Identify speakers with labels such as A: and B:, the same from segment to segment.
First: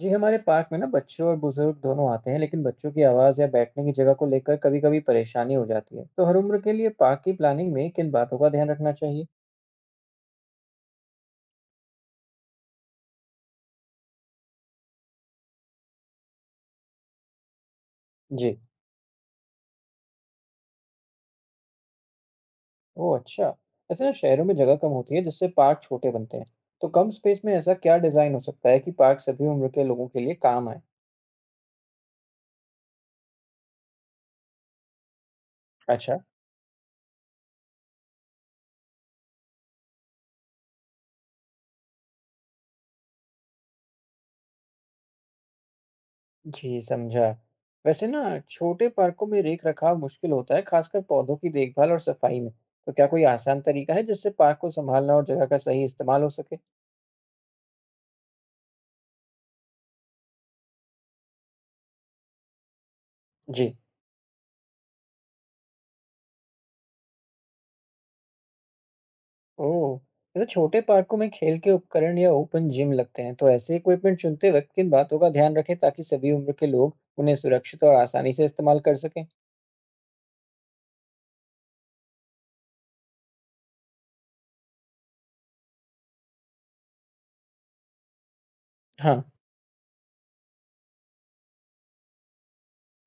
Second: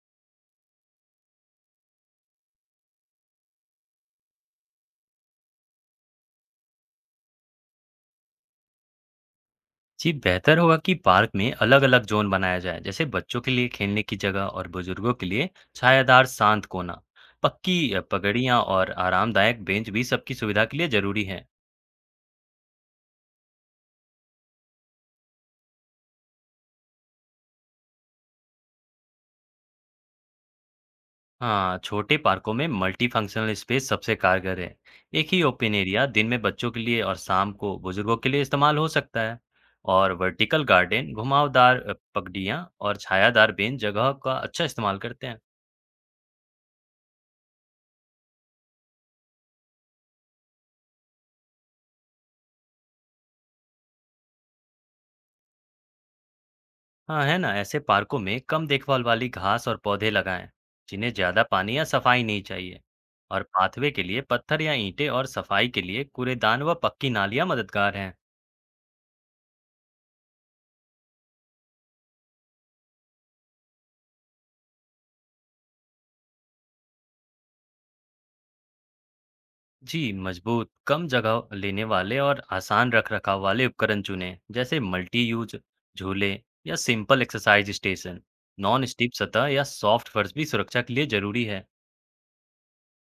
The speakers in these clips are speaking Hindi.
A: जी, हमारे पार्क में ना बच्चों और बुजुर्ग दोनों आते हैं, लेकिन बच्चों की आवाज़ या बैठने की जगह को लेकर कभी कभी परेशानी हो जाती है। तो हर उम्र के लिए पार्क की प्लानिंग में किन बातों का ध्यान रखना चाहिए?
B: जी, बेहतर होगा कि पार्क में अलग-अलग जोन बनाया जाए, जैसे बच्चों के लिए खेलने की जगह और बुजुर्गों के लिए छायादार शांत कोना। पक्की
A: जी,
B: पगड़ियाँ और आरामदायक बेंच भी सबकी सुविधा के लिए जरूरी है।
A: ओह अच्छा। ऐसे ना शहरों में जगह कम होती है, जिससे पार्क छोटे बनते हैं। तो कम स्पेस में ऐसा क्या डिज़ाइन हो सकता है कि पार्क सभी उम्र के लोगों के लिए काम आए?
B: हाँ, छोटे पार्कों में मल्टी फंक्शनल स्पेस सबसे कारगर है। एक ही ओपन एरिया
A: अच्छा,
B: दिन में बच्चों के लिए और शाम को बुजुर्गों के लिए इस्तेमाल हो सकता है। और वर्टिकल गार्डन, घुमावदार पगड़ियाँ और छायादार बेंच जगह का अच्छा इस्तेमाल करते हैं।
A: जी समझा। वैसे ना छोटे पार्कों में रेख रखाव मुश्किल होता है, खासकर पौधों की देखभाल और सफाई में। तो क्या कोई आसान तरीका है जिससे पार्क को संभालना और जगह का सही इस्तेमाल हो सके?
B: हाँ, है ना, ऐसे पार्कों में कम देखभाल वाली घास और पौधे लगाएं जिन्हें ज्यादा पानी या सफाई नहीं चाहिए। और
A: जी,
B: पाथवे के लिए पत्थर या ईंटें और सफाई के लिए कूड़ेदान व पक्की नालियां मददगार हैं।
A: ओह! वैसे छोटे पार्कों में खेल के उपकरण या ओपन जिम लगते हैं, तो ऐसे इक्विपमेंट चुनते वक़्त किन बातों का ध्यान रखें ताकि सभी उम्र के लोग उन्हें सुरक्षित और आसानी से इस्तेमाल कर सकें?
B: जी, मजबूत कम जगह लेने वाले और आसान रख रखाव वाले उपकरण चुनें, जैसे मल्टी यूज झूले या simple exercise station. Non slip
A: हाँ।
B: सतह या सॉफ्ट फर्श भी सुरक्षा के लिए जरूरी है।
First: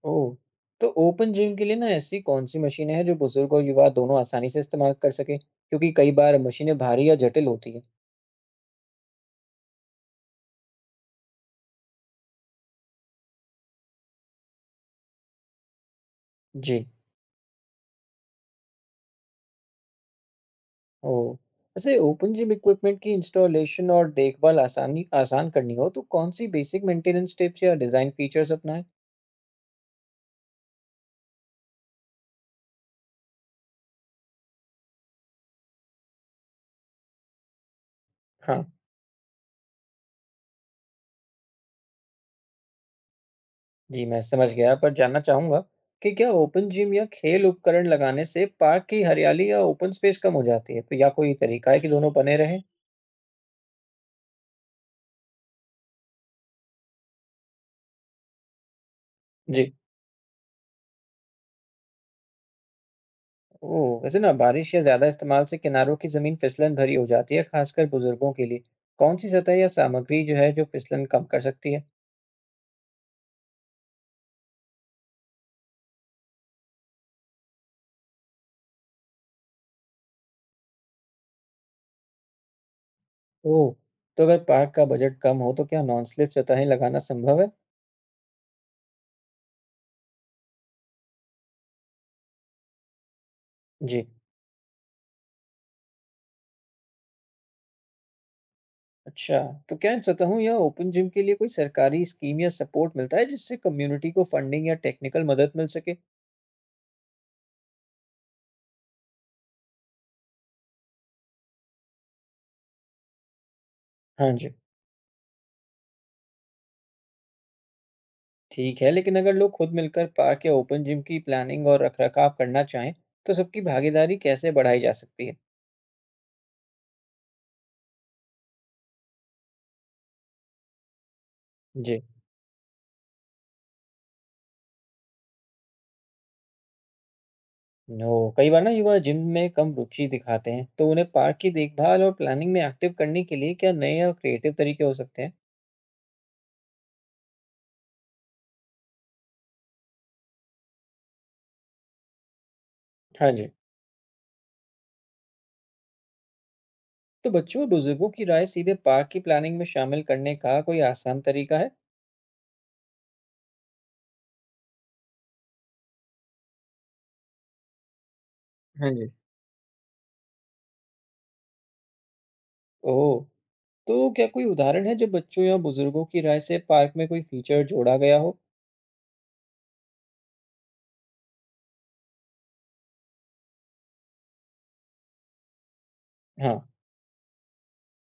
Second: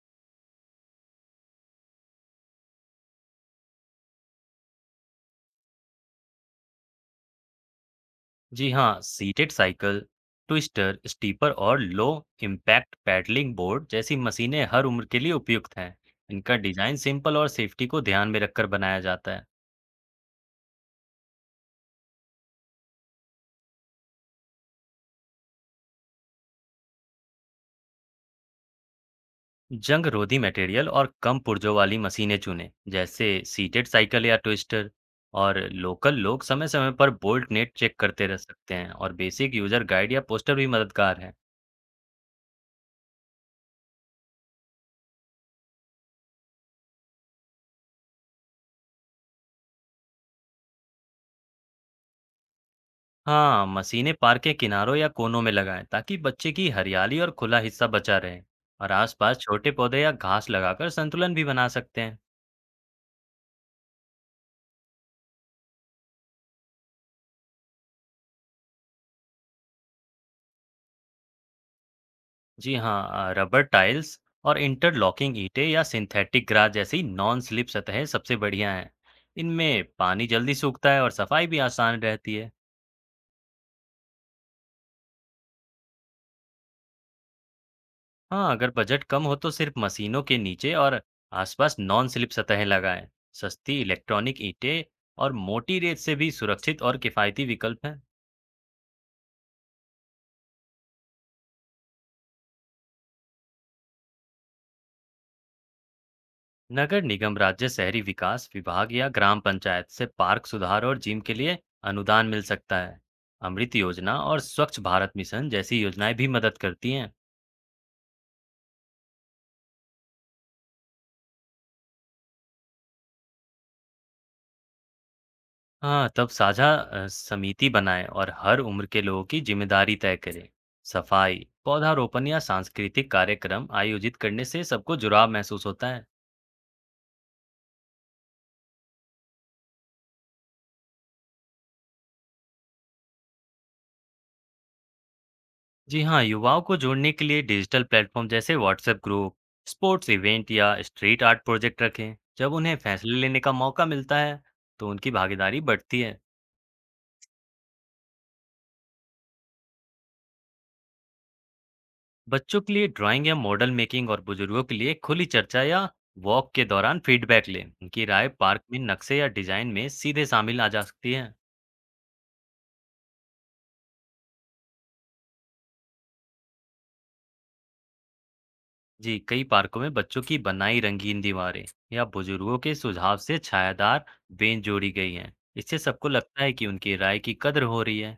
A: ओह! तो ओपन जिम के लिए ना ऐसी कौन-सी मशीनें हैं जो बुज़ुर्ग और युवा दोनों आसानी से इस्तेमाल कर सकें? क्योंकि कई बार मशीनें भारी या जटिल होती हैं।
B: जी हाँ, सीटेड साइकिल, ट्विस्टर स्टीपर और लो इम्पैक्ट पैडलिंग बोर्ड जैसी मशीनें हर उम्र के लिए उपयुक्त हैं। इनका
A: जी।
B: डिजाइन सिंपल और सेफ्टी को ध्यान में रखकर बनाया जाता है।
A: ओह! वैसे ओपन जिम इक्विपमेंट की इंस्टॉलेशन और देखभाल आसानी आसान करनी हो, तो कौन-सी बेसिक मेंटेनेंस टिप्स या डिज़ाइन फीचर्स अपनाएँ?
B: जंग रोधी मटेरियल और कम पुर्जों वाली मशीनें चुनें, जैसे सीटेड साइकिल या ट्विस्टर। और लोकल लोग समय समय पर बोल्ट नेट चेक करते रह
A: हाँ।
B: सकते हैं, और बेसिक यूजर गाइड या पोस्टर भी मददगार है।
A: जी, मैं समझ गया, पर जानना चाहूँगा कि क्या ओपन जिम या खेल उपकरण लगाने से पार्क की हरियाली या ओपन स्पेस कम हो जाती है? तो या कोई तरीका है कि दोनों बने रहें?
B: हाँ, मशीनें पार्क के किनारों या कोनों में लगाएं ताकि बच्चे की हरियाली और खुला हिस्सा बचा रहे। और आसपास छोटे
A: जी।
B: पौधे या घास लगाकर संतुलन भी बना सकते हैं।
A: ओह! वैसे ना बारिश या ज़्यादा इस्तेमाल से किनारों की ज़मीन फिसलन भरी हो जाती है, खासकर बुजुर्गों के लिए। कौन-सी सतह या सामग्री जो है, जो फिसलन कम कर सकती है?
B: जी हाँ, रबर टाइल्स और इंटरलॉकिंग ईंटें या सिंथेटिक ग्रास जैसी नॉन स्लिप सतहें सबसे बढ़िया हैं। इनमें पानी जल्दी सूखता है और सफाई भी आसान रहती है।
A: ओह! तो अगर पार्क का बजट कम हो तो क्या नॉन स्लिप सतहें लगाना संभव है?
B: हाँ, अगर बजट कम हो तो सिर्फ मशीनों के नीचे और आसपास नॉन स्लिप सतहें लगाएं। सस्ती
A: जी।
B: इलेक्ट्रॉनिक ईंटें और मोटी रेत से भी सुरक्षित और किफायती विकल्प हैं।
A: अच्छा, तो क्या इन सतहों या ओपन जिम के लिए कोई सरकारी स्कीम या सपोर्ट मिलता है, जिससे कम्युनिटी को फंडिंग या टेक्निकल मदद मिल सके?
B: नगर निगम, राज्य शहरी विकास विभाग या ग्राम पंचायत से पार्क सुधार और जिम के लिए अनुदान मिल सकता है। अमृत योजना
A: हाँ
B: और
A: जी,
B: स्वच्छ भारत मिशन जैसी योजनाएं भी मदद करती हैं।
A: ठीक है, लेकिन अगर लोग खुद मिलकर पार्क या ओपन जिम की प्लानिंग और रखरखाव करना चाहें, तो सबकी भागीदारी कैसे बढ़ाई जा सकती है?
B: हाँ, तब साझा समिति बनाएं और हर उम्र के लोगों की जिम्मेदारी तय करें। सफाई,
A: जी।
B: पौधारोपण या सांस्कृतिक कार्यक्रम आयोजित करने से सबको जुड़ाव महसूस होता है।
A: नो, कई बार ना युवा जिम में कम रुचि दिखाते हैं, तो उन्हें पार्क की देखभाल और प्लानिंग में एक्टिव करने के लिए क्या नए और क्रिएटिव तरीके हो सकते हैं?
B: जी हाँ, युवाओं को जोड़ने के लिए डिजिटल प्लेटफॉर्म जैसे व्हाट्सएप ग्रुप, स्पोर्ट्स इवेंट या स्ट्रीट आर्ट प्रोजेक्ट रखें। जब उन्हें फैसले
A: हाँ
B: लेने
A: जी।
B: का मौका मिलता है तो उनकी भागीदारी बढ़ती है।
A: तो बच्चों और बुजुर्गों की राय सीधे पार्क की प्लानिंग में शामिल करने का कोई आसान तरीका है?
B: बच्चों के लिए ड्राइंग या मॉडल मेकिंग और बुजुर्गों के लिए खुली चर्चा या वॉक के दौरान फीडबैक लें। उनकी राय पार्क में
A: हाँ जी,
B: नक्शे या डिजाइन में सीधे शामिल आ जा सकती है।
A: ओह! तो क्या कोई उदाहरण है जब बच्चों या बुजुर्गों की राय से पार्क में कोई फीचर जोड़ा गया हो?
B: जी, कई पार्कों में बच्चों की बनाई रंगीन दीवारें या बुजुर्गों के सुझाव से छायादार बेंच जोड़ी गई हैं। इससे सबको लगता है
A: हाँ।
B: कि उनकी राय की कद्र हो रही है।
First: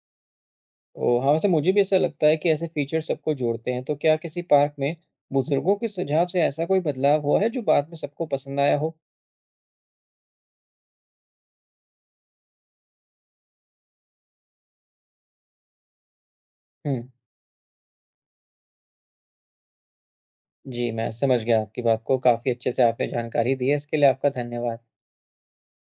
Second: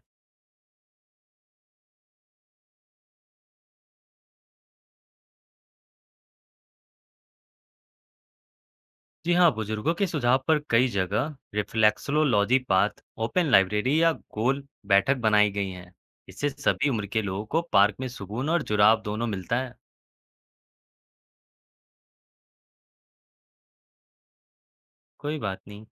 A: ओह! हाँ, वैसे मुझे भी ऐसा लगता है कि ऐसे फीचर सबको जोड़ते हैं, तो क्या किसी पार्क में बुजुर्गों के सुझाव से ऐसा कोई बदलाव हुआ है जो बाद में सबको पसंद आया हो?
B: जी हाँ, बुजुर्गों के सुझाव पर कई जगह रिफ्लेक्सोलॉजी पाथ, ओपन लाइब्रेरी या गोल बैठक बनाई गई हैं। इससे सभी
A: हुँ,
B: उम्र के लोगों को पार्क में सुकून और जुड़ाव दोनों मिलता है।
A: जी, मैं समझ गया आपकी बात को। काफ़ी अच्छे से आपने जानकारी दी है, इसके लिए आपका धन्यवाद।
B: कोई बात नहीं।